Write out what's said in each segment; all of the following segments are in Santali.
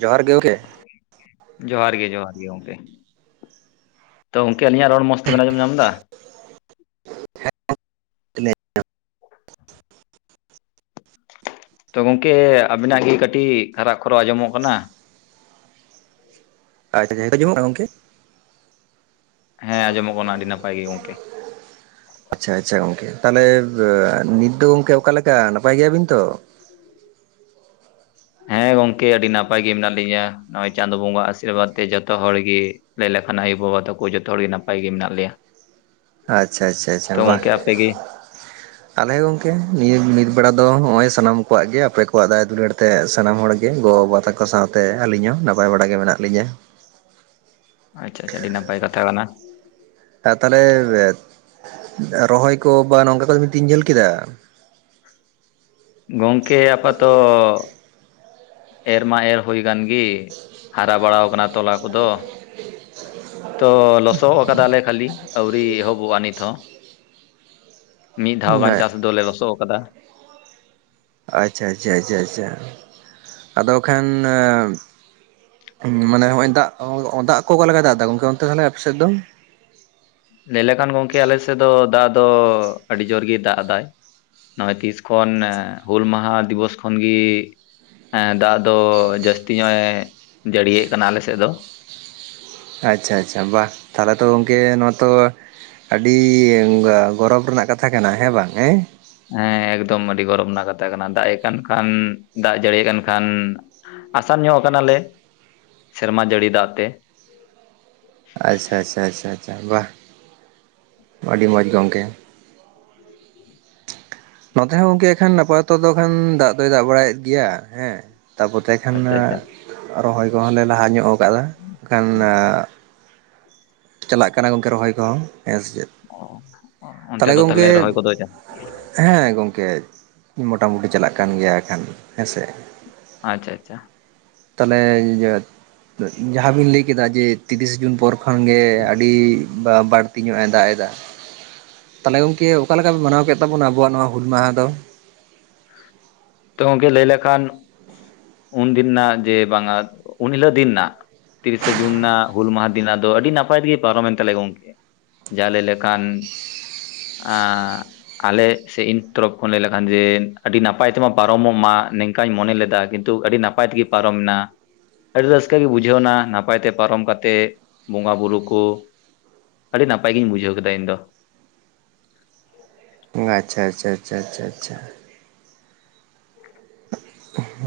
ᱡᱚᱦᱟᱨ ᱜᱮ ᱜᱚᱝᱠᱮ ᱾ ᱡᱚᱦᱟᱨ ᱜᱮ ᱡᱚᱦᱟᱨ ᱜᱮ ᱜᱚᱝᱠᱮ, ᱛᱚ ᱜᱚᱝᱠᱮ ᱟᱹᱞᱤᱧᱟᱜ ᱨᱚᱲ ᱢᱚᱸᱡᱽ ᱛᱮᱵᱮᱱ ᱟᱸᱡᱚᱢ ᱧᱟᱢ ᱫᱟ᱾ [unintelligible] ᱛᱚ ᱜᱚᱢᱠᱮ ᱟᱹᱵᱤᱱᱟᱜ ᱜᱮ ᱠᱟᱹᱴᱤᱡ ᱠᱷᱟᱨᱟᱜ ᱠᱷᱚᱨᱚᱜ ᱟᱸᱡᱚᱢᱚᱜ ᱠᱟᱱᱟ ᱾ [unintelligible] ᱟᱡᱚᱢᱚᱜ ᱠᱟᱱᱟ ᱜᱚᱢᱠᱮ? ᱦᱮᱸ ᱟᱸᱡᱚᱢᱚᱜ ᱠᱟᱱᱟ ᱟᱹᱰᱤ ᱱᱟᱯᱟᱭ ᱜᱮ ᱜᱚᱝᱠᱮ ᱾ ᱟᱪᱪᱷᱟ ᱟᱪᱪᱷᱟ, ᱜᱚᱝᱠᱮ ᱛᱟᱦᱞᱮ ᱟ ᱱᱤᱛ ᱫᱚ ᱜᱚᱝᱠᱮ ᱚᱠᱟ ᱞᱮᱠᱟ ᱱᱟᱯᱟᱭ ᱜᱮᱭᱟ ᱵᱤᱱ ᱛᱚ? ᱦᱮᱸ ᱜᱚᱝᱠᱮ ᱟᱹᱰᱤ ᱱᱟᱯᱟᱭ ᱜᱮ ᱢᱮᱱᱟᱜ ᱞᱤᱧᱟ ᱱᱚᱜᱼᱚᱭ ᱪᱟᱸᱫᱚ ᱵᱚᱸᱜᱟ ᱟᱥᱤᱨᱵᱟᱫᱽ ᱛᱮ ᱡᱚᱛᱚ ᱦᱚᱲ ᱜᱮ ᱞᱟᱹᱭ ᱞᱮᱠᱷᱟᱱ ᱟᱭᱚ ᱵᱟᱵᱟ ᱛᱚᱠᱚ ᱡᱚᱛᱚ ᱦᱚᱲ ᱜᱮ ᱱᱟᱯᱟᱭ ᱜᱮ ᱢᱮᱱᱟᱜ ᱞᱮᱭᱟ ᱾ ᱟᱪᱪᱷᱟ ᱟᱪᱪᱷᱟ ᱟᱪᱪᱷᱟ ᱵᱟ ᱟᱯᱮᱜᱮ ᱟᱞᱮ ᱦᱚᱸ ᱜᱚᱝᱠᱮ ᱱᱤᱭᱟᱹ ᱱᱤᱛ ᱵᱮᱲᱟ ᱫᱚ ᱱᱚᱜᱚᱭ ᱥᱟᱱᱟᱢ ᱠᱚᱣᱟᱜ ᱜᱮ ᱟᱯᱮ ᱠᱚᱣᱟᱜ ᱫᱟᱭᱟ ᱫᱩᱞᱟᱹᱲ ᱛᱮ ᱥᱟᱱᱟᱢ ᱦᱚᱲ ᱜᱮ ᱜᱚ ᱵᱟᱵᱟ ᱛᱮᱠᱚ ᱠᱚ ᱥᱟᱶᱛᱮ ᱟᱹᱞᱤᱧ ᱦᱚᱸ ᱱᱟᱯᱟᱭ ᱵᱟᱲᱟ ᱜᱮ ᱢᱮᱱᱟᱜ ᱞᱤᱧᱟ ᱾ ᱟᱪᱪᱷᱟ ᱟᱪᱪᱷᱟ ᱟᱹᱰᱤ ᱱᱟᱯᱟᱭ ᱠᱟᱛᱷᱟ ᱠᱟᱱᱟ ᱾ ᱟ ᱛᱟᱦᱚᱞᱮ ᱨᱚᱦᱚᱭ ᱠᱚ ᱛᱤᱱ ᱡᱷᱟᱹᱞ [unintelligible] ᱠᱮᱫᱟ ᱜᱚᱝᱠᱮ ᱟᱯᱟᱛᱚ ᱮᱨ ᱢᱟ ᱮᱨ ᱦᱩᱭ ᱟᱠᱟᱱ ᱜᱮ ᱦᱟᱨᱟ ᱵᱟᱲᱟᱣ ᱠᱟᱱᱟ ᱛᱚᱞᱟ ᱠᱚᱫᱚ, ᱛᱚ ᱞᱚᱥᱚᱫ ᱟᱠᱟᱫᱟᱞᱮ ᱠᱷᱟᱹᱞᱤ ᱟᱹᱣᱨᱤ ᱮᱦᱚᱵᱚᱜ-ᱟ ᱱᱤᱛ ᱦᱚᱸ, ᱢᱤᱫ ᱫᱷᱟᱣ ᱜᱟᱱ ᱪᱟᱥ ᱫᱚᱞᱮ ᱞᱚᱥᱚᱫ ᱟᱠᱟᱫᱟ ᱾ ᱟᱪᱪᱷᱟ ᱟᱪᱪᱷᱟ ᱟᱪᱪᱷᱟ ᱟᱪᱪᱷᱟ ᱟᱫᱚ ᱠᱷᱟᱱ ᱢᱟᱱᱮ ᱱᱚᱜᱚᱭ ᱫᱟᱜ, ᱫᱟᱜ ᱠᱚ ᱚᱠᱟ ᱞᱮᱠᱟᱭ ᱫᱟᱜ ᱮᱫᱟ ᱜᱚᱝᱠᱮ ᱚᱱᱛᱮ ᱛᱟᱦᱞᱮ ᱟᱯᱮᱥᱮᱫ ᱫᱚ? ᱞᱟᱹᱭ ᱞᱮᱠᱷᱟᱱ ᱜᱚᱢᱠᱮ ᱟᱞᱮ ᱥᱮᱫ ᱫᱚ ᱫᱟᱜ ᱫᱚ ᱟᱹᱰᱤ ᱡᱳᱨ ᱜᱮ ᱫᱟᱜ ᱮᱫᱟᱭ ᱾ ᱱᱚᱜᱭ ᱛᱤᱥ ᱠᱷᱚᱱ ᱦᱩᱞ ᱢᱟᱦᱟ ᱫᱤᱵᱚᱥ ᱠᱷᱚᱱ ᱜᱤ ᱫᱟᱜ ᱫᱚ ᱡᱟᱹᱥᱛᱤ ᱧᱚᱜ ᱮ ᱡᱟᱹᱲᱤᱭᱮᱫ ᱠᱟᱱᱟ ᱟᱞᱮ ᱥᱮᱫ ᱫᱚ ᱾ ᱟᱪᱪᱷᱟ ᱟᱪᱪᱷᱟ ᱵᱟᱦ, ᱛᱟᱦᱞᱮ ᱛᱚ ᱜᱚᱢᱠᱮ ᱱᱚᱣᱟ ᱛᱚ ᱟᱹᱰᱤ ᱜ ᱜᱚᱨᱚᱵᱽ ᱨᱮᱱᱟᱜ ᱠᱟᱛᱷᱟ ᱠᱟᱱᱟ ᱦᱮᱸ ᱵᱟᱝ ᱦᱮᱸ ᱦᱮᱸ ᱮᱠᱫᱚᱢ ᱟᱹᱰᱤ ᱜᱚᱨᱚᱵᱽ ᱨᱮᱱᱟᱜ ᱠᱟᱛᱷᱟ ᱠᱟᱱᱟ ᱫᱟᱜ ᱮ ᱠᱟᱱ ᱠᱷᱟᱱ ᱫᱟᱜ ᱡᱟᱹᱲᱤ ᱟᱠᱟᱱ ᱠᱷᱟᱱ ᱟᱥᱟᱱ ᱧᱚᱜ ᱟᱠᱟᱱᱟᱞᱮ ᱥᱮᱨᱢᱟ ᱡᱟᱹᱲᱤ ᱫᱟᱜ ᱛᱮ ᱾ ᱟᱪᱪᱷᱟ ᱟᱪᱪᱷᱟ ᱟᱪᱪᱷᱟᱪᱷᱟ ᱵᱟ ᱾ ᱟᱹᱰᱤ ᱢᱚᱸᱡᱽ ᱜᱚᱢᱠᱮ᱾ ᱱᱚᱛᱮ ᱦᱚᱸ ᱜᱚᱢᱠᱮ ᱮᱠᱷᱟᱱ ᱟᱯᱟᱛᱚᱛᱚ ᱫᱚ ᱠᱷᱟᱱ ᱫᱟᱜ ᱫᱚᱭ ᱫᱟᱜ ᱵᱟᱲᱟᱭᱮᱫ ᱜᱮᱭᱟ ᱦᱮᱸ, ᱛᱟ ᱯᱚ ᱮᱱᱛᱮ ᱠᱷᱟᱱ ᱟᱪᱪᱷᱟ ᱟᱪᱪᱷᱟ ᱨᱚᱦᱚᱭ ᱠᱚᱦᱚᱸ ᱞᱮ ᱞᱟᱦᱟ ᱧᱚᱜ [unintelligible] ᱪᱟᱞᱟᱜ ᱠᱟᱱᱟ ᱜᱚᱢᱠᱮ ᱨᱚᱦᱚᱭ ᱠᱚᱦᱚᱸ ᱦᱮᱸ ᱥᱮ ᱪᱮᱫ? ᱚ ᱚᱱᱛᱮ ᱫᱚ ᱛᱟᱦᱚᱞᱮ ᱨᱚᱦᱚᱭ ᱜᱚᱫ ᱦᱮᱸ ᱜᱚᱝᱠᱮ ᱢᱚᱴᱟ ᱢᱩᱩᱴᱤ ᱪᱟᱞᱟᱜ ᱠᱟᱱ ᱜᱮᱭᱟ ᱮ ᱠᱷᱟᱱ ᱦᱮᱸᱥᱮ᱾ ᱟᱪᱪᱷᱟ ᱟᱪᱪᱷᱟ᱾ ᱛᱟᱦᱚᱞᱮ ᱡᱟᱦᱟᱸᱵᱤᱱ ᱞᱟᱹᱭ ᱠᱮᱫᱟ ᱡᱮ ᱛᱤᱨᱤᱥ ᱡᱩᱱ ᱯᱚᱨ ᱠᱷᱚᱱᱜ ᱜᱮ ᱟᱹᱰᱤ ᱵᱟᱹᱲᱛᱤ ᱧᱚᱜ ᱮ ᱫᱟᱜ ᱮᱫᱟ ᱛᱟᱦᱚᱞᱮ ᱜᱚᱝᱠᱮ ᱚᱠᱟᱞᱮᱠᱟ ᱯᱮ ᱢᱟᱱᱟᱣ ᱠᱮᱫ ᱛᱟᱵᱚᱱᱟ? ᱟᱵᱳᱣᱟ ᱱᱚᱣᱟᱼᱟ ᱦᱩᱞ ᱢᱟᱦᱟ ᱫᱚ᱾ ᱛᱚ ᱜᱚᱢᱠᱮ ᱞᱟᱹᱭ ᱞᱮᱠᱷᱟᱱ ᱩᱱᱫᱤᱱ ᱨᱮᱱᱟᱜ ᱡᱮ ᱵᱟᱝᱟ ᱩᱱ ᱦᱤᱞᱳᱜ ᱫᱤᱱ ᱨᱮᱱᱟᱜ ᱛᱤᱨᱤᱥᱮ ᱡᱩᱱ ᱨᱮᱱᱟᱜ ᱦᱩᱞ ᱢᱟᱦᱟ ᱫᱤᱱᱟᱜ ᱫᱚ ᱟᱹᱰᱤ ᱱᱟᱯᱟᱭ ᱛᱮᱜᱮ ᱯᱟᱨᱚᱢᱮᱱ ᱛᱟᱞᱮᱭᱟ ᱜᱚᱝᱠᱮ᱾ ᱡᱟ ᱞᱮ ᱞᱮᱠᱷᱟᱱ ᱟᱞᱮ ᱥᱮ ᱤᱧ ᱛᱚᱨᱚᱯᱷ ᱠᱷᱚᱱ ᱞᱟᱹᱭ ᱞᱮᱠᱷᱟᱱ ᱡᱮ ᱟᱹᱰᱤ ᱱᱟᱯᱟᱭ ᱛᱮᱢᱟ ᱯᱟᱨᱚᱢᱚᱜ ᱢᱟ ᱱᱤᱝᱠᱟᱧ ᱢᱚᱱᱮ ᱞᱮᱫᱟ ᱠᱤᱱᱛᱩ ᱟᱹᱰᱤ ᱱᱟᱯᱟᱭ ᱛᱮᱜᱮ ᱯᱟᱨᱚᱢᱮᱱᱟ᱾ ᱟᱹᱰᱤ ᱨᱟᱹᱥᱠᱟᱹ ᱜᱮ ᱵᱩᱡᱷᱟᱹᱣ ᱮᱱᱟ ᱱᱟᱯᱟᱭ ᱛᱮ ᱯᱟᱨᱚᱢ ᱠᱟᱛᱮ ᱵᱚᱸᱜᱟ ᱵᱩᱨᱩ ᱠᱚ ᱟᱹᱰᱤ ᱱᱟᱯᱟᱭ ᱜᱤᱧ ᱵᱩᱡᱷᱟᱹᱣ ᱠᱮᱫᱟ ᱤᱧ ᱫᱚ᱾ ᱟᱪᱪᱷᱟ ᱟᱪᱪᱷᱟ ᱟᱪᱪᱷᱟ ᱟᱪᱷᱟ ᱟᱪᱪᱷᱟ᱾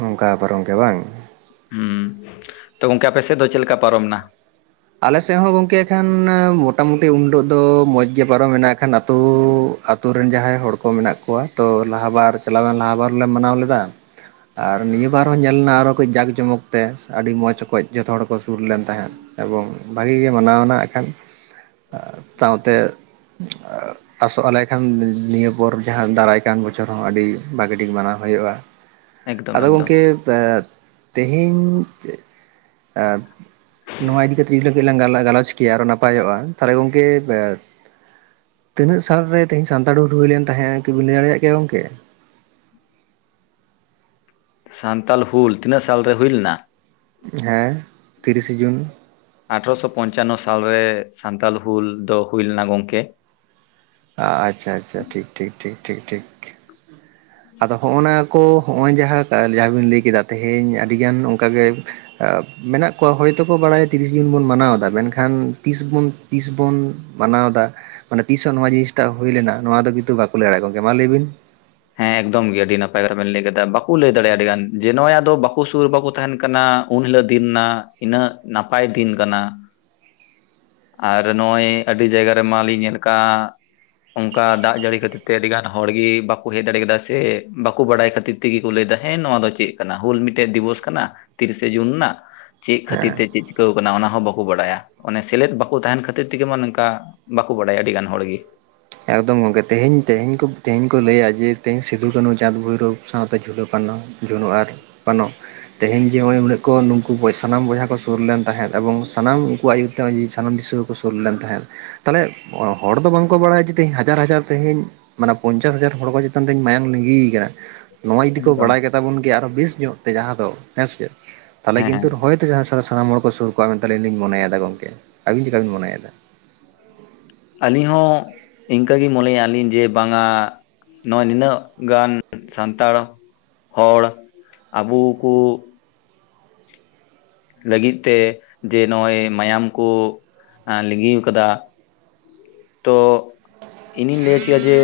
ᱚᱱᱠᱟ ᱯᱟᱨ ᱜᱚᱢᱠᱮ ᱵᱟᱝ ᱾ ᱦᱩᱸ, ᱛᱚ ᱜᱚᱝᱠᱮ ᱟᱯᱮ ᱥᱮᱫ ᱫᱚ ᱪᱮᱫ ᱞᱮᱠᱟ ᱯᱟᱨᱚᱢᱱᱟ? ᱟᱞᱮ ᱥᱮᱫ ᱦᱚᱸ ᱜᱚᱢᱠᱮ ᱮ ᱠᱷᱟᱱ ᱢᱚᱴᱟᱢᱩᱴᱤ ᱩᱱ ᱦᱤᱞᱳᱜ ᱫᱚ ᱢᱚᱡᱽ ᱜᱮ ᱯᱟᱨᱚᱢᱮ ᱠᱷᱟᱱ ᱟᱹᱛᱩ ᱟᱛᱳ ᱨᱮᱱ ᱡᱟᱦᱟᱸᱭ ᱦᱚᱲ ᱠᱚ ᱢᱮᱱᱟᱜ ᱠᱚᱣᱟ ᱛᱚ ᱞᱟᱦᱟ ᱵᱟᱨ ᱪᱟᱞᱟᱣᱮᱱ ᱞᱟᱦᱟ ᱵᱟᱨ ᱞᱮ ᱢᱟᱱᱟᱣ ᱞᱮᱫᱟ᱾ ᱟᱨ ᱱᱤᱭᱟᱹ ᱵᱟᱨ ᱦᱚᱸ ᱧᱮᱞ ᱞᱮᱱᱟ ᱟᱨᱚ ᱠᱟᱹᱡ ᱡᱟᱠ ᱡᱚᱢᱚᱠ ᱛᱮ ᱟᱹᱰᱤ ᱢᱚᱡᱽᱠᱚᱡ ᱡᱚᱛᱚ ᱦᱚᱲ ᱠᱚ ᱥᱩᱨ ᱞᱮᱱ ᱛᱟᱦᱮᱸᱫ᱾ ᱮᱵᱚᱝ ᱵᱷᱟᱜᱤ ᱜᱮ ᱢᱟᱱᱟᱣᱱᱟ ᱮᱜ ᱠᱷᱟᱱ ᱥᱟᱶᱛᱮ ᱟᱥᱚᱜ ᱟᱞᱮ ᱠᱷᱟᱱ ᱱᱤᱭᱟᱹ ᱯᱚᱨ ᱡᱟᱦᱟᱸ ᱫᱟᱨᱟᱭ ᱠᱟᱱ ᱵᱚᱪᱷᱚᱨ ᱦᱚᱸ ᱟᱹᱰᱤ ᱵᱷᱟᱹᱜᱤ ᱴᱷᱤᱠ ᱢᱟᱱᱟᱣ ᱦᱩᱭᱩᱜᱼᱟ᱾ ᱮᱠᱫᱚᱢ ᱟᱫᱚ ᱮᱠᱫᱚᱢ ᱜᱚᱝᱠᱮ ᱵᱮ ᱛᱮᱦᱮᱧ ᱪᱮᱫ ᱮ ᱱᱚᱣᱟ ᱤᱫᱤᱠᱟ ᱠᱟᱛᱮᱜ ᱡᱩᱫᱤ ᱞᱟᱝ ᱜᱟᱞᱚᱪ ᱠᱮᱭᱟ ᱟᱨᱚ ᱱᱟᱯᱟᱭᱚᱜᱼᱟ, ᱛᱟᱦᱚᱞᱮ ᱜᱚᱝᱠᱮ ᱛᱤᱱᱟᱹᱜ ᱥᱟᱞᱨᱮ ᱛᱮᱦᱤ ᱥᱟᱱᱛᱟᱲ ᱦᱩᱞ ᱦᱩᱭ ᱞᱮᱱ ᱛᱟᱦᱮᱸᱫ ᱠᱤᱵᱤᱱ ᱞᱟᱹᱭ ᱫᱟᱲᱮᱭᱟᱜ ᱠᱮᱭᱟ ᱜᱚᱢᱠᱮ? ᱥᱟᱱᱛᱟᱞ ᱦᱩᱞ ᱛᱤᱱᱟᱹᱜ ᱥᱟᱞᱨᱮ ᱦᱩᱭ ᱞᱮᱱᱟ? ᱦᱮᱸ ᱛᱤᱨᱤᱥᱮ ᱡᱩᱱ᱾ ᱟᱴᱷᱨᱚᱥᱚ ᱯᱚᱧᱪᱟᱱᱱᱚ ᱥᱟᱞᱨᱮ ᱥᱟᱱᱛᱟᱞ ᱦᱩᱞ ᱫᱚ ᱦᱩᱭ ᱞᱮᱱᱟ ᱜᱚᱢᱠᱮ᱾ ᱟᱪᱪᱷᱟ ᱟᱪᱷᱟ ᱴᱷᱤᱠ ᱴᱷᱤᱠ ᱴᱷᱤᱠ ᱴᱷᱤᱠ ᱴᱷᱤᱠ᱾ ᱟᱫᱚ ᱦᱚᱸᱜᱼ ᱱᱟ ᱠᱚ ᱱᱚᱜᱼᱚᱭ ᱡᱟᱦᱟᱸ ᱡᱟᱦᱟᱸ ᱵᱤᱱ ᱞᱟᱹᱭ ᱠᱮᱫᱟ ᱛᱮᱦᱮᱧ ᱟᱹᱰᱤᱜᱟᱱ ᱚᱱᱠᱟᱜᱮ ᱢᱮᱱᱟᱜ ᱠᱚᱣᱟ ᱦᱚᱭᱛᱳᱠᱚ ᱵᱟᱲᱟᱭᱟ ᱛᱤᱨᱤᱥ ᱡᱩᱱ ᱵᱚᱱ ᱢᱟᱱᱟᱣᱫᱟ ᱢᱮᱱᱠᱷᱟᱱ ᱛᱤᱥ ᱛᱤᱥ ᱵᱚᱱ ᱢᱟᱱᱟᱣ ᱫᱟ ᱢᱟᱱᱮ ᱛᱤᱥᱦ ᱦᱚᱸ ᱱᱚᱣᱟ ᱡᱤᱱᱤᱥᱴᱟ ᱦᱩᱭ ᱞᱮᱱᱟ ᱱᱚᱣᱟ ᱫᱚ ᱠᱤᱱᱛᱩ ᱵᱟᱠᱚ ᱞᱟᱹᱭ ᱫᱟᱲᱮᱭᱟᱜ ᱜᱚᱢᱠᱮ, ᱢᱟ ᱞᱟᱹᱭ ᱵᱤᱱ? ᱦᱮᱸ ᱮᱠᱫᱚᱢ ᱜᱮ ᱟᱹᱰᱤ ᱱᱟᱯᱟᱭ ᱠᱟᱛᱷᱟ ᱵᱮᱱ ᱞᱟᱹᱭ ᱠᱮᱫᱟ, ᱵᱟᱠᱚ ᱞᱟᱹᱭ ᱫᱟᱲᱮᱭᱟᱜᱼᱟ ᱟᱹᱰᱤ ᱜᱟᱱ ᱡᱮ ᱱᱚᱜ ᱫᱚ ᱵᱟᱠᱚ ᱥᱩᱨ ᱵᱟᱠᱚ ᱛᱟᱦᱮᱱ ᱠᱟᱱᱟ᱾ ᱩᱱ ᱦᱤᱞᱳᱜ ᱫᱤᱱ ᱨᱮᱱᱟᱜ ᱤᱱᱟᱹᱜ ᱱᱟᱯᱟᱭ ᱫᱤᱱ ᱠᱟᱱᱟ᱾ ᱟᱨ ᱱᱚᱜᱼᱚᱭ ᱟᱹᱰᱤ ᱡᱟᱭᱜᱟ ᱨᱮ ᱢᱟᱞᱤᱧ ᱧᱮᱞ ᱠᱟᱜ ᱚᱱᱠᱟ ᱫᱟᱜ ᱡᱟᱹᱲᱤ ᱠᱷᱟᱹᱛᱤᱨ ᱛᱮ ᱟᱹᱰᱤ ᱜᱟᱱ ᱦᱚᱲ ᱜᱮᱤ ᱵᱟᱠᱚ ᱦᱮᱡ ᱫᱟᱲᱮ ᱠᱟᱫᱟ ᱥᱮ ᱵᱟᱠᱚ ᱵᱟᱲᱟᱭ ᱠᱷᱟᱹᱛᱤᱨ ᱛᱮᱜᱮ ᱠᱚ ᱞᱟᱹᱭᱫᱟ ᱦᱮᱸ ᱱᱚᱣᱟ ᱫᱚ ᱪᱮᱫ ᱠᱟᱱᱟ ᱦᱩᱞ ᱢᱤᱫᱴᱮᱡ ᱫᱤᱵᱚᱥ ᱠᱟᱱᱟ ᱛᱤᱨᱤᱥᱮ ᱡᱩᱱ ᱨᱮᱱᱟᱜ᱾ ᱪᱮᱫ ᱠᱷᱟᱹᱛᱤᱨ ᱛᱮ ᱪᱮᱫ ᱪᱤᱠᱟᱹ ᱟᱠᱟᱱᱟ ᱚᱱᱟ ᱦᱚᱸ ᱵᱟᱠᱚ ᱵᱟᱲᱟᱭᱟ ᱚᱱᱮ ᱥᱮᱞᱮᱫ ᱵᱟᱠᱚ ᱛᱟᱦᱮᱱ ᱠᱷᱟᱹᱛᱤᱨ ᱛᱮᱜᱮ ᱢᱟ ᱱᱚᱝᱠᱟ ᱵᱟᱠᱚ ᱵᱟᱲᱟᱭᱟ ᱟᱹᱰᱤ ᱜᱟᱱ ᱦᱚᱲᱜᱮ᱾ ᱮᱠᱫᱚᱢ ᱜᱚᱢᱠᱮ ᱛᱮᱦᱧ ᱛᱮᱦᱮᱧ ᱛᱮᱦᱮᱧ ᱠᱚ ᱞᱟᱹᱭᱟ ᱡᱮ ᱛᱮᱦᱤᱧ ᱥᱤᱫᱩ ᱠᱟᱹᱱᱦᱩ ᱪᱟᱸᱫᱽ ᱵᱷᱳᱭᱨᱳᱵᱽ ᱥᱟᱶᱛᱮ ᱡᱷᱩᱞᱟᱹ ᱯᱟᱱᱚ ᱡᱷᱩᱞᱩ ᱟᱨ ᱯᱟᱱᱚ ᱛᱮᱦᱮᱧ ᱡᱮ ᱱᱚᱜ ᱚᱚᱭ ᱩᱱᱟᱹᱜ ᱱᱠᱩ ᱥᱟᱱᱟᱢ ᱵᱚᱭᱦᱟ ᱠᱚ ᱥᱩᱨ ᱞᱮᱱ ᱛᱟᱦᱮᱸᱫ ᱮᱵᱚᱝ ᱥᱟᱱᱟᱢ ᱩᱱᱠᱩ ᱟᱹᱭᱩᱨ ᱛᱮ ᱱᱚᱜ ᱥᱟᱱᱟᱢ ᱫᱤᱥ ᱥᱩᱨ ᱞᱮᱱ ᱛᱟᱦᱮᱸᱫ ᱛᱟᱦᱚᱞᱮ ᱦᱚᱲ ᱫᱚ ᱵᱟᱝᱠᱚ ᱵᱟᱲᱟᱭᱟ ᱦᱟᱡᱟᱨ ᱦᱟᱡᱟᱨ ᱛᱮᱦᱤᱧ ᱢᱟᱱᱮ ᱯᱚᱧᱪᱟᱥ ᱦᱟᱡᱟᱨ ᱦᱚᱲ ᱠᱚ ᱪᱮᱛᱟᱱ ᱛᱮᱦᱤᱧ ᱢᱟᱭᱟᱝ ᱞᱤᱸᱜᱤᱭ ᱠᱟᱱᱟ ᱱᱚᱣᱟ ᱡᱩᱫᱤ ᱠᱚ ᱮᱠᱫᱚᱢ ᱵᱟᱲᱟᱭ ᱠᱟᱛᱟ ᱵᱚᱱ ᱜᱮᱭᱟ ᱟᱨᱚ ᱵᱮᱥ ᱧᱚᱜ ᱛᱮ ᱡᱟᱦᱟᱸ ᱫᱚ ᱦᱮᱸᱥᱮ ᱛᱟᱦᱚᱞᱮ ᱦᱮᱸ ᱦᱮᱸ ᱠᱤᱱᱛᱩ ᱛᱮ ᱡᱟᱦᱟᱸ ᱥᱟᱱᱟᱢ ᱦᱚᱲ ᱠᱚ ᱥᱩᱨ ᱠᱚᱼᱟ ᱢᱮᱱ ᱛᱮ ᱞᱤᱧ ᱢᱚᱱᱮᱫᱟ ᱜᱚᱝᱠᱮ ᱟᱵᱤᱱ ᱪᱮᱫ ᱪᱤᱠᱟᱵᱤᱱ ᱢᱚᱱᱮᱭᱟ? ᱟᱹᱞᱤᱧ ᱦᱚᱸ ᱤᱱᱠᱟᱹ ᱜᱮ ᱢᱚᱱᱮᱭᱮᱜ ᱟᱹᱞᱤᱧ ᱡᱮ ᱵᱟᱝᱟ ᱱᱚᱜᱼᱚᱭ ᱱᱤᱱᱟᱹᱜ ᱜᱟᱱ ᱥᱟᱱᱛᱟᱲ ᱦᱚᱲ ᱟᱵᱩ ᱠᱩ ᱞᱟᱹᱜᱤᱫ ᱛᱮ ᱡᱮ ᱱᱚᱜᱼᱚᱭ ᱢᱟᱭᱟᱢ ᱠᱚ ᱞᱤᱸᱜᱤ ᱠᱟᱫᱟᱼᱼ ᱛᱚ ᱤᱧᱤᱧ ᱞᱟᱹᱭ ᱦᱚᱪᱚᱭᱟ ᱡᱮ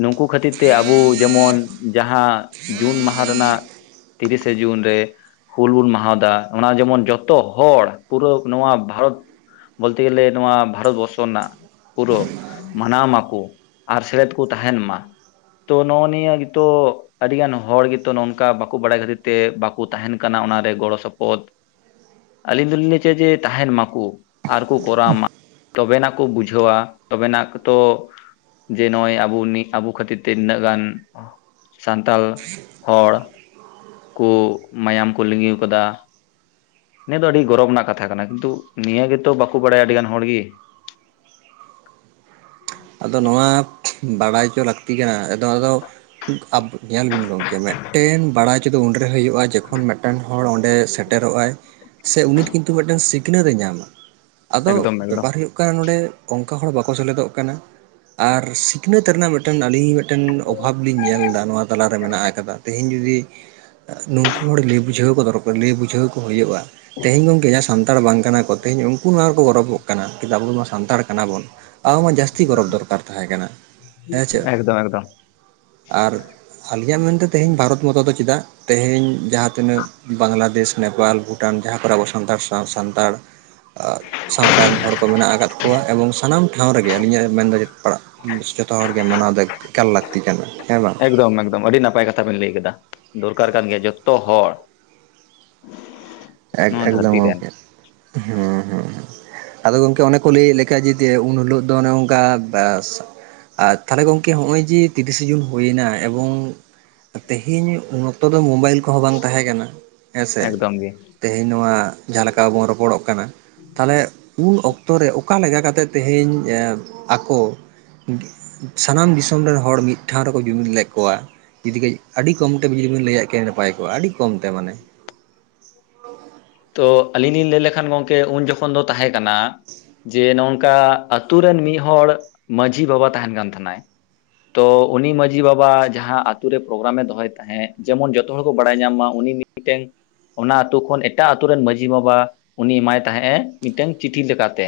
ᱱᱩᱠᱩ ᱠᱷᱟᱹᱛᱤᱨ ᱛᱮ ᱟᱵᱚ ᱡᱮᱢᱚᱱ ᱡᱟᱦᱟᱸ ᱡᱩᱱ ᱢᱟᱦᱟ ᱨᱮᱱᱟᱜ ᱛᱤᱨᱤᱥᱮ ᱡᱩᱱ ᱨᱮ ᱦᱩᱞ ᱵᱚᱱ ᱢᱟᱦᱟᱫᱟ ᱚᱱᱟ ᱡᱮᱢᱚᱱ ᱡᱚᱛᱚ ᱦᱚᱲ ᱯᱩᱨᱟᱹ ᱱᱚᱣᱟ ᱵᱷᱟᱨᱚᱛ ᱵᱚᱞᱛᱮ ᱜᱮᱞᱮ ᱱᱚᱣᱟ ᱵᱷᱟᱨᱚᱛ ᱵᱚᱨᱥᱚ ᱨᱮᱱᱟᱜ ᱯᱩᱨᱟᱹ ᱢᱟᱱᱟᱣ ᱢᱟᱠᱚ ᱟᱨ ᱥᱮᱞᱮᱫ ᱠᱚ ᱛᱟᱦᱮᱱ ᱢᱟ ᱾ ᱛᱚ ᱱᱚ ᱱᱤᱭᱟᱹ ᱜᱮᱛᱚ ᱟᱹᱰᱤᱜᱟᱱ ᱦᱚᱲ ᱜᱮᱛᱚ ᱱᱚᱝᱠᱟ ᱵᱟᱠᱚ ᱵᱟᱲᱟᱭ ᱠᱷᱟᱹᱛᱤᱨ ᱛᱮ ᱵᱟᱠᱚ ᱛᱟᱦᱮᱱ ᱠᱟᱱᱟ ᱚᱱᱟᱨᱮ ᱜᱚᱲᱚ ᱥᱚᱯᱚᱦᱚᱫ ᱾ ᱟᱹᱞᱤᱧ ᱫᱚᱞᱤᱧ ᱞᱟᱹᱭ ᱚᱪᱚᱮᱫ ᱡᱮ ᱛᱟᱦᱮᱱ ᱢᱟᱠᱚ ᱟᱨᱠᱚ ᱠᱚᱨᱟᱣ ᱢᱟ ᱛᱚᱵᱮ ᱱᱟᱜ ᱠᱚ ᱵᱩᱡ ᱵᱩᱡᱷᱟᱹᱣᱟ ᱛᱚᱵᱮ ᱱᱟᱜ ᱠᱚ ᱛᱚ ᱡᱮ ᱱᱚᱜᱼᱚᱭ ᱟᱵ ᱟᱵᱚ ᱠᱷᱟᱹᱛᱤᱨ ᱛᱮ ᱱᱤᱱᱟᱹᱜ ᱜᱟᱱ ᱥᱟᱱᱛᱟᱞ ᱦᱚᱲ ᱠᱩ ᱢᱟᱭᱟᱢ ᱠᱚ ᱞᱤᱸᱜᱤ ᱟᱠᱟᱫᱟ ᱾ ᱱᱤᱭᱟᱹ ᱫᱚ ᱟᱹᱰᱤ ᱜᱚᱨᱚᱵᱽ ᱨᱮᱱᱟᱜ ᱠᱟᱛᱷᱟ ᱠᱟᱱᱟ ᱠᱤᱱᱛᱩ ᱱᱤᱭᱟᱹ ᱜᱮᱛᱚ ᱵᱟᱠᱚ ᱵᱟᱲᱟᱭᱟ ᱟᱹᱰᱤᱜᱟᱱ ᱦᱚᱲᱜᱮ ᱾ ᱟᱫᱚ ᱱᱚᱣᱟ ᱵᱟᱲᱟᱭᱪᱚ ᱞᱟᱹᱠᱛᱤ ᱠᱟᱱᱟ, ᱟᱫᱚ ᱟᱫᱚ ᱧᱮᱞ ᱵᱤᱱ ᱜᱚᱢᱠᱮ ᱢᱮᱫ ᱢᱤᱫᱴᱮᱱ ᱵᱟᱲᱟᱭ ᱦᱚᱪᱚ ᱫᱚ ᱩᱱᱨᱮ ᱦᱩᱭᱩᱜᱼᱟ ᱡᱚᱠᱷᱚᱱ ᱢᱤᱫᱴᱮᱱ ᱦᱚᱲ ᱚᱸᱰᱮ ᱥᱮᱴᱮᱨᱚᱜ ᱟᱭ ᱥᱮ ᱩᱱᱤ ᱠᱤᱱᱛᱩ ᱢᱤᱫᱴᱟᱝ ᱥᱤᱠᱷᱱᱟᱹᱛ ᱮ ᱧᱟᱢᱟ ᱾ ᱟᱫᱚ ᱮᱠᱫᱚᱢ ᱮᱠᱫᱚᱢ ᱵᱮᱯᱟᱨ ᱦᱩᱭᱩᱜ ᱠᱟᱱᱟ ᱱᱚᱰᱮ ᱚᱱᱠᱟ ᱦᱚᱲ ᱵᱟᱠᱚ ᱥᱮᱞᱮᱫᱚᱜ ᱠᱟᱱᱟ ᱾ ᱟᱨ ᱥᱤᱠᱷᱱᱟᱹᱛ ᱨᱮᱱᱟᱜ ᱢᱤᱫᱴᱮᱱ ᱟᱹᱰᱤ ᱢᱤᱫᱴᱟᱝ ᱚᱵᱷᱟᱵᱽ ᱞᱤᱧ ᱧᱮᱞ ᱮᱫᱟ ᱱᱚᱣᱟ ᱛᱟᱞᱟᱨᱮ ᱢᱮᱱᱟᱜ ᱟᱠᱟᱫᱟ ᱛᱮᱦᱮᱧ ᱡᱩᱫᱤ ᱱᱩᱠᱩ ᱦᱚᱲ ᱞᱟᱹᱭ ᱵᱩᱡᱷᱟᱹᱣ ᱠᱚ ᱫᱚᱨᱠᱟᱨ ᱞᱟᱹᱭ ᱵᱩᱡᱷᱟᱹᱣ ᱠᱚ ᱦᱩᱭᱩᱜᱼᱟ ᱛᱮᱦᱮᱧ ᱜᱚᱝᱠᱮ ᱡᱟᱦᱟᱸ ᱥᱟᱱ ᱥᱟᱱᱛᱟᱲ ᱵᱟᱝ ᱠᱟᱱᱟ ᱠᱚ ᱛᱮᱦᱤᱧ ᱩᱱᱠᱩ ᱱᱚᱣᱟ ᱨᱮᱠᱚ ᱜᱚᱨᱚᱵᱚᱜ ᱠᱟᱱᱟ ᱠᱤᱱᱛᱩ ᱟᱵᱚ ᱢᱟ ᱥᱟᱱᱟᱲ ᱠᱟᱱᱟ ᱟᱵᱚᱱ ᱢᱟ ᱡᱟᱹᱛᱤ ᱡᱟᱹᱥᱛᱤ ᱜᱚᱨᱚᱵᱽ ᱫᱚᱨᱠᱟᱨ ᱛᱟᱦᱮᱸ ᱠᱟᱱᱟ ᱦᱮᱸ ᱪᱮ, ᱮᱠᱫᱚᱢ ᱟᱨ ᱟᱹᱞᱤᱧᱟᱜ ᱢᱮᱱᱛᱮ ᱛᱮᱦᱮᱧ ᱵᱷᱟᱨᱚᱛ ᱢᱚᱛᱚ ᱫᱚ ᱪᱮᱫᱟᱜ ᱛᱮᱦᱮᱧ ᱡᱟᱦᱟᱸ ᱛᱤᱱᱟᱹᱜ ᱵᱟᱝᱞᱟᱫᱮᱥ ᱱᱮᱯᱟᱞ ᱵᱷᱩᱴᱟᱱ ᱡᱟᱦᱟᱸ ᱠᱚᱨᱮ ᱟᱵᱚ ᱥᱟᱱᱛᱟᱲ ᱥᱟᱶ ᱥᱟᱱᱛᱟᱲ ᱥᱟᱶᱛᱟ ᱨᱮᱱ ᱦᱚᱲ ᱠᱚ ᱢᱮᱱᱟᱜ ᱟᱠᱟᱫ ᱠᱚᱣᱟ ᱮᱵᱚᱝ ᱥᱟᱱᱟᱢ ᱴᱷᱟᱶ ᱨᱮᱜᱮ ᱟᱹᱞᱤᱧᱟᱜ ᱢᱮᱱᱫᱚ ᱯᱟᱲᱟᱜ ᱡᱚᱛᱚ ᱦᱚᱲ ᱜᱮ ᱢᱟᱱᱟᱣ ᱫᱚ ᱮᱠᱟᱞ ᱞᱟᱹᱠᱛᱤ ᱠᱟᱱᱟ ᱦᱮᱸ ᱵᱟᱝ ᱮᱠᱫᱚᱢ ᱮᱠᱫᱚᱢ ᱟᱹᱰᱤ ᱱᱟᱯᱟᱭ ᱠᱟᱛᱷᱟ ᱵᱤᱱ ᱞᱟᱹᱭ ᱠᱮᱫᱟ ᱫᱚᱨᱠᱟᱨ ᱠᱟᱱ ᱜᱮᱭᱟ ᱡᱚᱛᱚ ᱦᱚᱲ ᱮ ᱱᱚᱣᱟ ᱮᱠᱫᱚᱢ ᱫᱷᱟᱹᱨᱛᱤ ᱨᱮᱱ ᱜᱚᱝᱠᱮ ᱦᱮᱸ ᱦᱮᱸ ᱦᱸ ᱟᱫᱚ ᱜᱚᱢᱠᱮ ᱚᱱᱮ ᱠᱚ ᱞᱟᱹᱭᱮᱫ ᱞᱮ ᱞᱮᱠᱟ ᱡᱮ ᱩᱱᱦᱤᱞᱳᱜ ᱫᱚ ᱚᱱᱮ ᱚᱱᱠᱟ ᱟᱨ ᱛᱟᱦᱚᱞᱮ ᱜᱚᱢᱠᱮ ᱱᱚᱜᱼᱚᱭ ᱡᱮ ᱛᱤᱨᱤᱥᱮ ᱡᱩᱱ ᱦᱩᱭᱱᱟ ᱮᱵᱚᱝ ᱛᱮᱦᱮᱧ ᱢᱚᱛᱚ ᱚᱠᱛᱚ ᱫᱚ ᱢᱳᱵᱟᱭᱤᱞ ᱠᱚᱦᱚᱸ ᱵᱟᱝ ᱛᱟᱦᱮᱸ ᱠᱟᱱᱟ ᱦᱮᱸᱥᱮ? ᱵᱟᱝ ᱜᱮ ᱾ ᱛᱮᱦᱮᱧ ᱱᱚᱣᱟ ᱡᱟᱦᱟᱸ ᱞᱮᱠᱟ ᱵᱚᱱ ᱨᱚᱯᱚᱲᱚᱜ ᱠᱟᱱᱟ ᱛᱟᱦᱚᱞᱮ ᱩᱱ ᱚᱠᱛᱚ ᱚᱠᱛᱚ ᱨᱮ ᱚᱠᱟ ᱞᱮᱠᱟ ᱠᱟᱛᱮᱫ ᱛᱮᱦᱮᱧ ᱟᱠᱚ ᱥᱟᱱᱟᱢ ᱫᱤᱥᱚᱢ ᱨᱮᱱ ᱦᱚᱲ ᱢᱤᱫ ᱴᱷᱟᱶ ᱨᱮᱠᱚ ᱡᱩᱢᱤᱫ ᱞᱮᱫ ᱠᱚᱣᱟ ᱾ ᱡᱩᱫᱤ ᱜᱮ ᱟᱹᱰᱤ ᱠᱚᱢᱛᱮ ᱵᱤᱱ ᱡᱚᱫᱤ ᱵᱤᱱ ᱞᱟᱹᱭᱟ ᱠᱮᱭᱟ ᱱᱟᱯᱟᱭ ᱠᱚᱜᱼᱟ ᱟᱹᱰᱤ ᱠᱚᱢᱛᱮ ᱢᱟᱱᱮ [unintelligible] ᱛᱚ ᱟᱹᱞᱤᱧ ᱞᱤᱧ ᱞᱟᱹᱭ ᱞᱮᱠᱷᱟᱱ ᱜᱚᱢᱠᱮ ᱩᱱ ᱡᱚᱠᱷᱚᱱ ᱫᱚ ᱛᱟᱦᱮᱸ ᱠᱟᱱᱟ ᱡᱮ ᱱᱚᱝᱠᱟ ᱟᱛᱩ ᱨᱮᱱ ᱢᱤᱫ ᱦᱚᱲ ᱢᱟᱺᱡᱷᱤ ᱵᱟᱵᱟ ᱛᱟᱦᱮᱸᱱ ᱠᱟᱱ ᱛᱟᱦᱮᱸᱱᱟᱭ᱾ ᱛᱚ ᱩᱱᱤ ᱢᱟᱺᱡᱷᱤ ᱵᱟᱵᱟ ᱡᱟᱦᱟᱸ ᱟᱛᱩ ᱩᱱᱤ ᱢᱟᱡᱷᱤ ᱵᱟᱵᱟ ᱡᱟᱦᱟ ᱟᱛᱳ ᱨᱮ ᱯᱨᱳᱜᱨᱟᱢᱮ ᱫᱚᱦᱚᱭ ᱛᱟᱦᱮᱸᱫ ᱡᱮᱢᱚᱱ ᱡᱚᱛᱚ ᱦᱚᱲ ᱠᱚ ᱵᱟᱲᱟᱭ ᱧᱟᱢ ᱢᱟ ᱩᱱᱤ ᱢᱤᱫᱴᱮᱱ ᱚᱱᱟ ᱟᱹᱛᱩ ᱠᱷᱚᱱ ᱮᱴᱟᱜ ᱟᱛᱩ ᱨᱮᱱ ᱢᱟᱺᱡᱷᱤ ᱵᱟᱵᱟ ᱩᱱᱤ ᱮᱢᱟᱭ ᱛᱟᱦᱮᱸᱜ ᱮ ᱢᱤᱫᱴᱟᱝ ᱪᱤᱴᱷᱤ ᱞᱮᱠᱟᱛᱮ,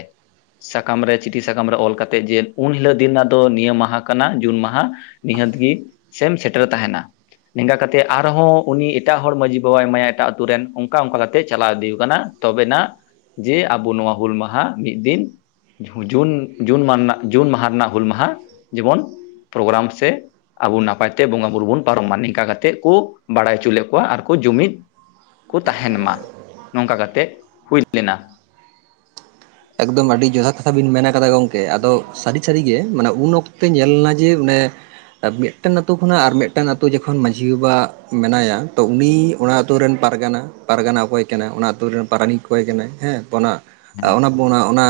ᱥᱟᱠᱟᱢ ᱨᱮ ᱪᱤᱴᱷᱤ ᱥᱟᱠᱟᱢ ᱨᱮ ᱚᱞ ᱠᱟᱛᱮ ᱡᱮ ᱩᱱ ᱦᱤᱞᱳᱜ ᱫᱤᱱ ᱨᱮᱱᱟᱜ ᱫᱚ ᱱᱤᱭᱟᱹ ᱢᱟᱦᱟ ᱠᱟᱱᱟ ᱡᱩᱱ ᱢᱟᱦᱟ, ᱱᱤᱦᱟᱹᱛ ᱜᱮ ᱥᱮᱢ ᱥᱮᱴᱮᱨ ᱛᱟᱦᱮᱸᱱᱟ ᱾ ᱱᱮᱝᱜᱟ ᱠᱟᱛᱮᱫ ᱟᱨᱦᱚᱸ ᱩᱱᱤ ᱮᱴᱟᱜ ᱦᱚᱲ ᱢᱟᱺᱡᱷᱤ ᱵᱟᱵᱟᱭ ᱮᱢᱟᱭᱟ ᱮᱴᱟᱜ ᱟᱛᱳ ᱨᱮᱱ ᱚᱱᱠᱟ ᱚᱝᱠᱟ ᱛᱮ ᱪᱟᱞᱟᱣ ᱤᱫᱤ ᱠᱟᱱᱟ ᱛᱚᱵᱮᱱᱟᱜ ᱡᱮ ᱟᱵᱚ ᱱᱚᱣᱟ ᱦᱩᱞ ᱢᱟᱦᱟ ᱢᱤᱫ ᱫᱤᱱ ᱡᱷᱩ ᱡᱩᱱ ᱡᱩᱱ ᱢᱟᱱᱟ ᱢᱟᱦᱟ ᱨᱮᱱᱟᱜ ᱦᱩᱞ ᱢᱟᱦᱟ ᱡᱮᱢᱚᱱ ᱯᱳᱨᱜᱨᱟᱢ ᱥᱮ ᱟᱵᱚ ᱱᱟᱯᱟᱭ ᱛᱮ ᱵᱚᱸᱜᱟ ᱵᱩᱨᱩ ᱵᱚᱱ ᱯᱟᱨᱚᱢᱟ ᱱᱤᱝᱠᱟ ᱠᱟᱛᱮᱜ ᱠᱚ ᱵᱟᱲᱟᱭ ᱦᱚᱪᱚ ᱞᱮᱫ ᱠᱚᱣᱟ ᱟᱨᱠᱚ ᱡᱩᱢᱤᱫ ᱠᱩ ᱛᱟᱦᱮᱸᱱ ᱢᱟ᱾ ᱱᱚᱝᱠᱟ ᱠᱟᱛᱮᱜ ᱦᱩᱭ ᱞᱮᱱᱟ᱾ ᱮᱠᱫᱚᱢ ᱟᱹᱰᱤ ᱡᱚᱛᱷᱟᱛ ᱠᱟᱛᱷᱟ ᱵᱤᱱ ᱢᱮᱱ ᱠᱟᱫᱟ ᱜᱚᱢᱠᱮ ᱟᱫᱚ ᱥᱟᱹᱨᱤ ᱥᱟᱹᱨᱤᱜᱮ ᱢᱟᱱᱮ ᱩᱱ ᱚᱠᱛᱮ ᱧᱮᱞᱱᱟ ᱡᱮ ᱚᱱᱮ ᱢᱤᱫᱴᱮᱱ ᱟᱛᱩ ᱠᱷᱚᱱᱟᱜ ᱟᱨ ᱢᱤᱫᱴᱮᱱ ᱟᱛᱩ ᱡᱚᱠᱷᱚᱱ ᱢᱟᱺᱡᱷᱤ ᱵᱟᱵᱟ ᱢᱮᱱᱟᱭᱟ ᱛᱚ ᱩᱱᱤ ᱚᱱᱟᱛᱩᱨ ᱨᱮᱱ ᱯᱟᱨᱜᱟᱱᱟ ᱯᱟᱨᱜᱟᱱᱟ ᱚᱠᱚᱭ ᱠᱟᱱᱟᱭ ᱚᱱᱟ ᱟᱛᱩᱨ ᱨᱮᱱ ᱯᱟᱨᱟᱱᱤᱠ ᱚᱠᱚᱭ ᱠᱟᱱᱟ ᱦᱮᱸ ᱛᱚ ᱚᱱᱟ ᱟ ᱦᱮᱸ ᱚᱱᱟ ᱵᱚ ᱚᱱᱟ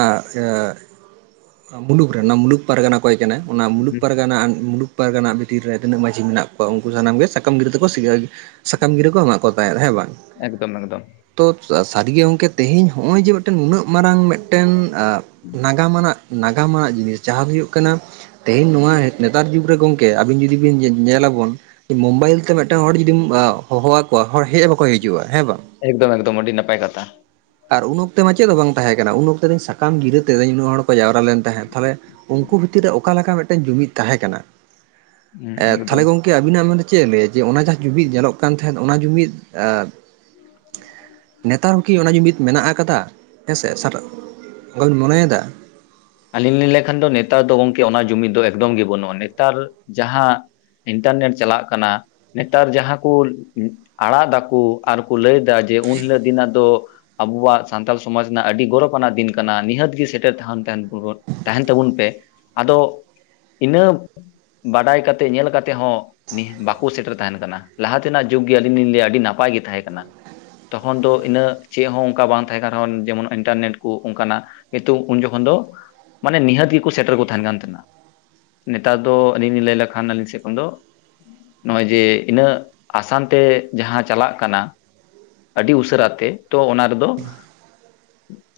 ᱢᱩᱞᱩᱠ ᱨᱮᱱ ᱚᱱᱟ ᱢᱩᱞᱩᱠ ᱯᱟᱨᱜᱟᱱᱟ ᱚᱠᱚᱭ ᱠᱟᱱᱟ, ᱚᱱᱟ ᱢᱩᱞᱩᱠ ᱯᱟᱨᱜᱟᱱᱟ ᱢᱩᱞᱩᱠ ᱯᱟᱨᱜᱟᱱᱟ ᱵᱷᱤᱛᱤᱨ ᱨᱮ ᱛᱤᱱᱟᱹᱜ ᱢᱟᱹᱡᱷᱤ ᱢᱮᱱᱟᱜ ᱠᱚᱣᱟ ᱩᱝᱠᱩ ᱥᱟᱱᱟᱢ ᱜᱮ ᱥᱟᱠᱟᱢ ᱜᱤᱫᱨᱟᱹ ᱛᱮᱠᱚ ᱥᱤᱭᱟ ᱥᱟᱠᱟᱢ ᱜᱤᱨᱟᱹ ᱠᱚ ᱮᱢᱟᱜ ᱠᱚ ᱛᱟᱦᱮᱸᱫ ᱦᱮᱸ ᱵᱟᱝ? ᱮᱠᱫᱚᱢ ᱮᱠᱫᱚᱢ ᱛᱚ ᱥᱟᱹᱨᱤᱜᱮ ᱜᱚᱢᱠᱮ ᱛᱮᱦᱤᱧ ᱦᱚᱸᱜᱼᱚᱭ ᱡᱮ ᱢᱤᱫᱴᱮᱱ ᱱᱩᱱᱟᱹᱜ ᱢᱟᱨᱟᱝ ᱢᱤᱫᱴᱮᱱ ᱟ ᱱᱟᱜᱟᱢ ᱟᱱᱟᱜ ᱱᱟᱜᱟᱢ ᱟᱱᱟ ᱡᱤᱱᱤᱥ ᱡᱟᱦᱟᱸ ᱦᱩᱭᱩᱜ ᱠᱟᱱᱟ ᱛᱮᱦᱮᱸᱧ ᱱᱚᱣᱟ ᱱᱮᱛᱟᱨ ᱡᱩᱜᱽ ᱨᱮ ᱜᱚᱝᱠᱮ ᱟᱵᱤᱱ ᱡᱩᱫᱤ ᱵᱤᱱ ᱧᱮᱞᱟᱵᱚᱱ ᱢᱳᱵᱟᱭᱤᱞ ᱛᱮ ᱢᱤᱫᱴᱟᱝ ᱦᱚᱲ ᱡᱩᱫᱤᱢ ᱦᱚᱦᱚᱣᱟᱠᱚᱣᱟ ᱦᱚᱲ ᱦᱮᱡ ᱦᱚᱸ ᱵᱟᱠᱚ ᱦᱤᱡᱩᱜᱼᱟ ᱦᱮᱸ ᱵᱟᱝ? ᱮᱠᱫᱚᱢ ᱮᱠᱫᱚᱢ ᱟᱹᱰᱤ ᱱᱟᱯᱟᱭ ᱠᱟᱛᱷᱟ᱾ ᱟᱨ ᱩᱱ ᱚᱠᱛᱮ ᱢᱟ ᱪᱮᱫ ᱫᱚ ᱵᱟᱝ ᱛᱟᱦᱮᱸ ᱠᱟᱱᱟ ᱩᱱ ᱚᱠᱛᱮ ᱫᱚᱧ ᱥᱟᱠᱟᱢ ᱜᱤᱨᱟᱹ ᱛᱮᱫᱚᱧ ᱩᱱᱟᱹᱜ ᱦᱚᱲ ᱠᱚ ᱡᱟᱣᱨᱟ ᱞᱮᱱ ᱛᱟᱦᱮᱸᱫ ᱛᱟᱦᱞᱮ ᱩᱝᱠᱩ ᱵᱷᱤᱛᱤᱨ ᱨᱮ ᱚᱠᱟ ᱞᱮᱠᱟ ᱢᱤᱫᱴᱮᱡ ᱡᱩᱢᱤᱫ ᱛᱟᱦᱮᱸ ᱠᱟᱱᱟ, ᱦᱮᱸ ᱮ ᱛᱟᱦᱞᱮ ᱮᱠᱫᱚᱢ ᱜᱚ ᱠᱤ ᱟᱵᱤᱱᱟᱜ ᱢᱟᱱᱮ ᱪᱮᱫ ᱮ ᱞᱟᱹᱭᱟ ᱡᱮ ᱚᱱᱟ ᱡᱟᱦᱟᱸ ᱡᱩᱢᱤᱫ ᱧᱮᱞᱚᱜ ᱠᱟᱱ ᱛᱟᱦᱮᱸᱫ ᱚᱱᱟ ᱡᱩᱢᱤᱫ ᱱᱮᱛᱟᱨ ᱦᱚᱸᱠᱤ ᱚᱱᱟ ᱡᱩᱢᱤᱫ ᱢᱮᱱᱟᱜ ᱟᱠᱟᱫᱦᱮᱸᱥᱮ ᱚᱝᱠᱟ ᱵᱮᱱ ᱢᱚᱱᱮᱭᱫᱟ? ᱟᱹᱞᱤᱧ ᱞᱤᱧ ᱞᱟᱹᱭᱠᱷᱟᱱ ᱫᱚ ᱱᱮᱛᱟᱨ ᱫᱚ ᱜᱚᱢᱠᱮ ᱚᱱᱟ ᱡᱩᱢᱤᱫ ᱫᱚ ᱮᱠᱫᱚᱢ ᱜᱮ ᱵᱟᱹᱱᱩᱜᱼᱟ ᱱᱮᱛᱟᱨ ᱡᱟᱦᱟᱸ ᱤᱱᱴᱟᱨᱱᱮᱴ ᱪᱟᱞᱟᱜ ᱠᱟᱱᱟ ᱱᱮᱛᱟᱨ ᱡᱟᱦᱟᱸ ᱠᱚ ᱟᱲᱟᱜ ᱫᱟᱠᱚ ᱟᱨᱠᱚ ᱞᱟᱹᱭᱫᱟ ᱡᱮ ᱩᱱ ᱦᱤᱞᱳᱜ ᱫᱤᱱ ᱟᱜ ᱫᱚ ᱟᱵᱩᱣᱟᱜ ᱥᱟᱱᱛᱟᱞ ᱥᱚᱢᱟᱡᱽ ᱨᱮᱱᱟᱜ ᱟᱹᱰᱤ ᱜᱚᱨᱚᱵᱽ ᱟᱱᱟᱜ ᱫᱤᱱ ᱠᱟᱱᱟ ᱱᱤᱦᱟᱹᱛ ᱜᱮ ᱥᱮᱴᱮᱨ ᱛᱟᱦᱚᱱ ᱛᱟᱦᱮᱸᱱ ᱠᱳᱦᱚᱫ ᱛᱟᱦᱮᱸᱱ ᱛᱟᱵᱚᱱ ᱯᱮ ᱟᱫᱚ ᱤᱱᱟᱹ ᱵᱟᱰᱟᱭ ᱠᱟᱛᱮ ᱧᱮᱞ ᱠᱟᱛᱮ ᱦᱚᱸ ᱱᱮᱦᱜ ᱵᱟᱠᱚ ᱥᱮᱴᱮᱨ ᱛᱟᱦᱮᱸᱱ ᱠᱟᱱᱟ ᱞᱟᱦᱟ ᱛᱮᱱᱟᱜ ᱡᱩᱜᱽ ᱜᱮ ᱟᱹᱞᱤᱧ ᱞᱤᱧ ᱞᱟᱹᱭᱟ ᱟᱹᱰᱤ ᱱᱟᱯᱟᱭ ᱜᱮ ᱛᱟᱦᱮᱸ ᱠᱟᱱᱟ᱾ ᱛᱚᱠᱷᱚᱱ ᱫᱚ ᱤᱱᱟᱹᱜ ᱪᱮᱫ ᱦᱚᱸ ᱚᱝᱠᱟ ᱵᱟᱝ ᱛᱟᱦᱮᱸ ᱠᱟᱱ ᱨᱮᱦᱚᱸ ᱡᱮᱢᱚᱱ ᱤᱱᱴᱟᱨᱱᱮᱴ ᱠᱚ ᱚᱱᱠᱟᱱᱟᱜ ᱱᱤᱛᱩ ᱩᱱ ᱡᱚᱠᱷᱚᱱ ᱫᱚ ᱢᱟᱱᱮ ᱱᱤᱦᱟᱹᱛ ᱜᱮᱠᱚ ᱥᱮᱴᱮᱨ ᱠᱚ ᱛᱟᱦᱮᱱ ᱠᱟᱱ ᱛᱟᱦᱮᱸᱱᱟ᱾ ᱱᱮᱛᱟᱨ ᱫᱚ ᱟᱹᱞᱤᱧ ᱞᱟᱹᱭ ᱞᱮᱠᱷᱟᱱ ᱟᱹᱞᱤᱧ ᱥᱮ ᱠᱷᱚᱱ ᱫᱚ ᱱᱚᱜᱼᱚᱭ ᱡᱮ ᱤᱱᱟᱹᱜ ᱟᱥᱟᱱ ᱛᱮ ᱡᱟᱦᱟᱸ ᱪᱟᱞᱟᱜ ᱠᱟᱱᱟ ᱟᱹᱰᱤ ᱩᱥᱟᱹᱨᱟ ᱛᱮ ᱛᱚ ᱚᱱᱟ ᱨᱮᱫᱚ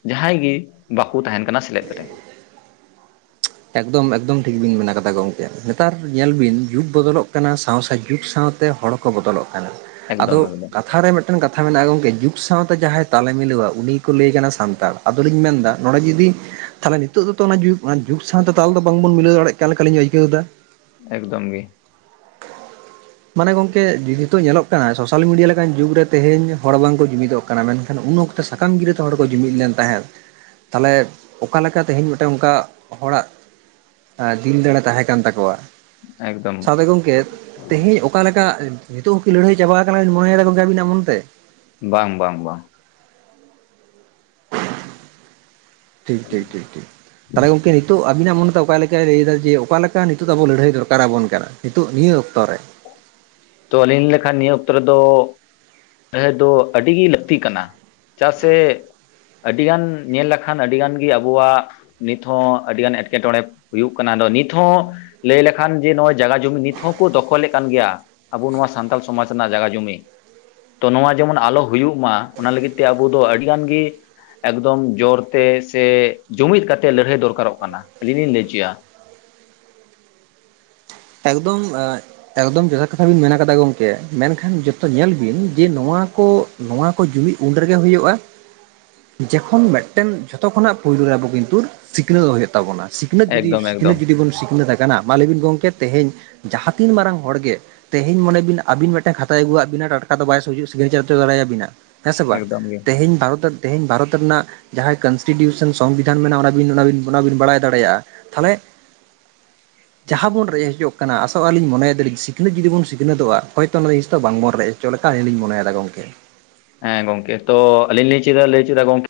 ᱡᱟᱦᱟᱸᱭ ᱜᱮ ᱵᱟᱠᱭ ᱛᱟᱦᱮᱸᱱ ᱠᱟᱱᱟ ᱥᱮᱞᱮᱫ ᱨᱮ ᱮᱠᱫᱚᱢ ᱮᱠᱫᱚᱢ ᱴᱷᱤᱠ ᱵᱤᱱ ᱢᱮ ᱠᱟᱫᱟ ᱜᱚᱢᱠᱮ, ᱱᱮᱛᱟᱨ ᱧᱮᱞ ᱵᱤᱱ ᱡᱩᱜᱽ ᱵᱚᱫᱚᱞᱚᱜ ᱠᱟᱱᱟ ᱥᱟᱶᱥ ᱡᱩᱜᱽ ᱥᱟᱶᱛᱮ ᱦᱚᱲ ᱠᱚ ᱵᱚᱫᱚᱞᱚᱜ ᱠᱟᱱᱟ ᱟᱫᱚ ᱮᱠᱫᱚᱢ ᱮᱠᱫᱚᱢ ᱠᱟᱛᱷᱟ ᱨᱮ ᱢᱤᱫ ᱢᱤᱫᱴᱮᱱ ᱠᱟᱛᱷᱟ ᱢᱮᱱᱟᱜᱼᱟ ᱜᱚᱝᱠᱮ ᱡᱩᱜᱽ ᱥᱟᱶᱛᱮ ᱡᱟᱦᱟᱸᱭ ᱛᱟᱞᱮ ᱢᱤᱞᱟᱹᱣᱟ ᱩᱱᱤ ᱜᱮᱠᱚ ᱞᱟᱹᱭ ᱠᱟᱱᱟ ᱥᱟᱱᱛᱟᱲ ᱟᱫᱚᱞᱤᱧ ᱢᱮᱱᱫᱟ ᱱᱚᱰᱮ ᱡᱩᱫᱤᱼᱼ ᱛᱟᱦᱚᱞᱮ ᱱᱤᱛᱚᱜ ᱫᱚ ᱛᱚ ᱚᱱᱟ ᱡᱩᱜᱽ ᱚᱱᱟ ᱡᱩᱜᱽ ᱥᱟᱶᱛᱮ ᱛᱟᱞ ᱫᱚ ᱵᱟᱝ ᱵᱚᱱ ᱢᱤᱞᱟᱹᱣ ᱫᱟᱲᱮᱭᱟᱜ ᱠᱟᱱ ᱞᱮᱠᱟᱞᱤᱧ ᱟᱹᱭᱠᱟᱹᱣ ᱮᱫᱟ ᱮᱠᱫᱚᱢ ᱜᱮᱼᱼ ᱢᱟᱱᱮ ᱜᱚᱝᱠᱮ ᱱᱤᱛᱚᱜ ᱧᱮᱞᱚᱜ ᱠᱟᱱᱟ ᱥᱳᱥᱟᱞ ᱢᱤᱰᱤᱭᱟ ᱞᱮᱠᱟᱱ ᱡᱩᱜᱽ ᱨᱮ ᱛᱮᱦᱮᱧ ᱦᱚᱲ ᱵᱟᱝ ᱠᱚ ᱡᱩᱢᱤᱫᱚᱜ ᱠᱟᱱᱟ ᱢᱮᱱ ᱠᱷᱟᱱ ᱩᱱ ᱚᱠᱛᱚ ᱥᱟᱠᱟᱢ ᱜᱤᱨᱟᱹ ᱛᱮ ᱦᱚᱲ ᱠᱚ ᱡᱩᱢᱤᱫ ᱞᱮᱱ ᱛᱟᱦᱮᱸᱫ ᱛᱟᱦᱚᱞᱮ ᱚᱠᱟ ᱞᱮᱠᱟ ᱛᱮᱦᱮᱧ ᱢᱤᱫᱴᱟᱝ ᱚᱱᱠᱟ ᱦᱚᱲᱟᱜ ᱫᱤᱞ ᱫᱟᱲᱮ ᱛᱟᱦᱮᱸ ᱠᱟᱱ ᱛᱟᱠᱚᱣᱟ ᱮᱠᱫᱚᱢ ᱥᱟᱛᱮ ᱜᱚᱢᱠᱮ ᱛᱮᱦᱮᱧ ᱚᱠᱟ ᱞᱮᱠᱟ ᱱᱤᱛᱚᱜ ᱦᱚᱸᱠᱤ ᱞᱟᱹᱲᱦᱟᱹᱭ ᱪᱟᱵᱟ ᱟᱠᱟᱱᱟ ᱢᱚᱱᱮᱭ ᱮᱫᱟ ᱜᱚᱝᱠᱮ ᱟᱵᱤᱱᱟᱜ ᱢᱚᱱ ᱛᱮ ᱵᱟᱝ ᱵᱟᱝ ᱵᱟᱝᱼᱼ ᱴᱷᱤᱠ ᱴᱷᱤᱠ ᱴᱷᱤᱠ ᱴᱷᱤᱠ ᱛᱟᱦᱞᱮ ᱜᱚᱝᱠᱮ ᱱᱤᱛᱚᱜ ᱟᱵᱤᱱᱟᱜ ᱢᱚᱱ ᱛᱟ ᱚᱠᱟ ᱞᱮᱠᱟ ᱞᱟᱹᱭ ᱫᱟ ᱡᱮ ᱚᱠᱟ ᱞᱮᱠᱟ ᱱᱤᱛᱚᱜ ᱫᱚ ᱟᱵᱚ ᱞᱟᱹᱲᱦᱟᱹᱭ ᱫᱚᱨᱠᱟᱨ ᱟᱵᱚᱱ ᱠᱟᱱᱟ ᱱᱤᱛᱚᱜ ᱱᱤᱭᱟᱹ ᱚᱠᱛᱚ ᱨᱮᱼᱼ ᱛᱚ ᱟᱹᱞᱤᱧ ᱞᱮᱠᱷᱟᱱ ᱱᱤᱭᱟᱹ ᱚᱠᱛᱚ ᱨᱮ ᱫᱚ ᱞᱟᱹᱲᱦᱟᱹᱭ ᱫᱚ ᱟᱹᱰᱤ ᱜᱮ ᱞᱟᱹᱠᱛᱤ ᱠᱟᱱᱟ ᱪᱟ ᱥᱮᱼᱼ ᱟᱹᱰᱤ ᱜᱟᱱ ᱧᱮᱞ ᱞᱮᱠᱷᱟᱱ ᱟᱹᱰᱤᱜᱟᱱ ᱜᱮ ᱟᱵᱚᱣᱟᱜ ᱱᱤᱛ ᱦᱚᱸ ᱟᱹᱰᱤᱜᱟᱱ ᱮᱴᱠᱮᱴᱚᱬᱮ ᱦᱩᱭᱩᱜ ᱠᱟᱱᱟ ᱟᱫᱚ ᱱᱤᱛ ᱦᱚᱸᱼᱼ ᱞᱟᱹᱭ ᱞᱮᱠᱷᱟᱱ ᱡᱮ ᱱᱚᱜᱼᱚᱭ ᱡᱟᱜᱟ ᱡᱩᱢᱤ ᱱᱤᱛ ᱦᱚᱸ ᱠᱚ ᱫᱚᱠᱷᱚᱞ ᱮᱫ ᱠᱟᱱ ᱜᱮᱭᱟ ᱟᱵᱚ ᱱᱚᱣᱟ ᱥᱟᱱᱛᱟᱞ ᱥᱚᱢᱟᱡᱽ ᱨᱮᱱᱟᱜ ᱡᱟᱜᱟ ᱡᱩᱢᱤ ᱛᱚ ᱱᱚᱣᱟ ᱡᱮᱢᱚᱱ ᱟᱞᱚ ᱦᱩᱭᱩᱜ ᱢᱟ ᱚᱱᱟ ᱞᱟᱹᱜᱤᱫ ᱛᱮ ᱟᱵᱚ ᱫᱚ ᱟᱹᱰᱤ ᱜᱟᱱ ᱜᱮᱼᱼ ᱮᱠᱫᱚᱢ ᱡᱳᱨ ᱛᱮ ᱥᱮ ᱡᱩᱢᱤᱫ ᱠᱟᱛᱮ ᱞᱟᱹᱲᱦᱟᱹᱭ ᱫᱚᱨᱠᱟᱨᱚᱜ ᱠᱟᱱᱟ ᱟᱹᱞᱤᱧ ᱞᱤᱧ ᱞᱟᱹᱭ ᱦᱚᱪᱚᱭᱟ ᱮᱠᱫᱚᱢ [unintelligible] ᱮᱠᱫᱚᱢ ᱡᱚᱛᱷᱟᱛ ᱠᱟᱛᱷᱟ ᱵᱮᱱ ᱢᱮᱱ ᱟᱠᱟᱫᱟ ᱜᱚᱢᱠᱮ ᱢᱮᱱ ᱠᱷᱟᱱ ᱡᱚᱛᱚ ᱧᱮᱞ ᱵᱤᱱ ᱡᱮ ᱱᱚᱣᱟ ᱠᱚᱼᱼ ᱱᱚᱣᱟ ᱠᱚ ᱡᱩᱢᱤᱫ ᱩᱱ ᱨᱮᱜᱮ ᱦᱩᱭᱩᱜᱼᱟ ᱡᱚᱠᱷᱚᱱ ᱢᱤᱫᱴᱮᱱ ᱡᱷᱚᱛᱚ ᱠᱷᱚᱱᱟᱜ ᱯᱳᱭᱞᱳ ᱨᱮ ᱟᱵᱚ ᱠᱤᱱᱛᱩ ᱥᱤᱠᱷᱱᱟᱹ ᱫᱚ ᱦᱩᱭᱩᱜ ᱛᱟᱵᱚᱱᱟ ᱥᱤᱠᱷᱱᱟᱹᱛ ᱡᱩᱫᱤ ᱮᱠᱫᱚᱢ ᱥᱤᱠᱷᱱᱟᱹᱛ ᱮᱠᱫᱚᱢ ᱡᱩᱫᱤ ᱵᱚᱱ ᱥᱤᱠᱷᱱᱟᱹᱛ ᱟᱠᱟᱱᱟ ᱢᱟ ᱞᱟᱭᱵᱤᱱ ᱜᱚᱢᱠᱮ ᱛᱮᱦᱮᱧ ᱡᱟᱦᱟᱸ ᱛᱤᱱ ᱢᱟᱨᱟᱝ ᱦᱚᱲ ᱜᱮᱼᱼ ᱛᱮᱦᱤᱧ ᱢᱚᱱᱮ ᱵᱤᱱ ᱟᱵᱤᱱ ᱢᱤᱫᱴᱮᱱ ᱠᱷᱟᱛᱟᱭ ᱟᱹᱜᱩᱣᱟᱫ ᱵᱤᱱᱟ ᱴᱟᱴᱠᱟ ᱫᱚ ᱵᱟᱭ ᱥᱤᱜᱱᱮᱪᱟᱨ ᱫᱟᱲᱮᱭ ᱟᱵᱮᱱᱟ ᱦᱮᱸ ᱥᱮ ᱵᱟᱝ ᱮᱠᱫᱚᱢ ᱜᱮ ᱛᱮᱦᱮᱧ [unintelligible] ᱛᱮᱦᱮᱧ ᱵᱷᱟᱨᱚᱛ ᱨᱮᱱᱟᱜ ᱡᱟᱦᱟᱸᱭ ᱠᱚᱱᱥᱴᱤᱴᱤᱭᱩᱥᱚᱱ ᱥᱚᱝᱵᱤᱫᱷᱟᱱ ᱢᱮᱱᱟᱜᱼᱟ ᱚᱱᱟ ᱵᱤᱱ ᱚᱱᱟ ᱵᱤᱱ ᱵᱟᱲᱟᱭ ᱫᱟᱲᱮᱭᱟᱼᱟ ᱛᱟᱦᱚᱞᱮ ᱡᱟᱦᱟᱸ ᱵᱚᱱ ᱨᱮᱡᱼᱼ [unintelligible] ᱟᱥᱚᱜᱞᱤᱧ ᱢᱚᱱᱮᱭᱮ ᱫᱟᱞᱟᱹᱧ ᱥᱤᱠᱷᱱᱟᱛ ᱡᱩᱫᱤ ᱵᱚᱱ ᱥᱤᱠᱷᱱᱟᱹᱛᱚᱜᱼᱟ ᱦᱚᱭᱛᱚ ᱱᱤᱭᱳ ᱦᱤᱸᱥ ᱫᱚ ᱵᱟᱝ ᱵᱚᱱ ᱨᱮᱡ ᱦᱚᱪᱚ ᱞᱮᱠᱷᱟᱱ ᱞᱤᱧ ᱢᱚᱱᱮᱭ ᱮᱫᱟ ᱜᱚᱝᱠᱮ ᱦᱮᱸ ᱜᱚᱝᱠᱮ ᱛᱚ ᱟᱞᱤᱧ ᱞᱤᱧ ᱪᱮᱫ ᱞᱟᱹᱭ ᱪᱮᱫᱟ ᱜᱚᱝᱠᱮ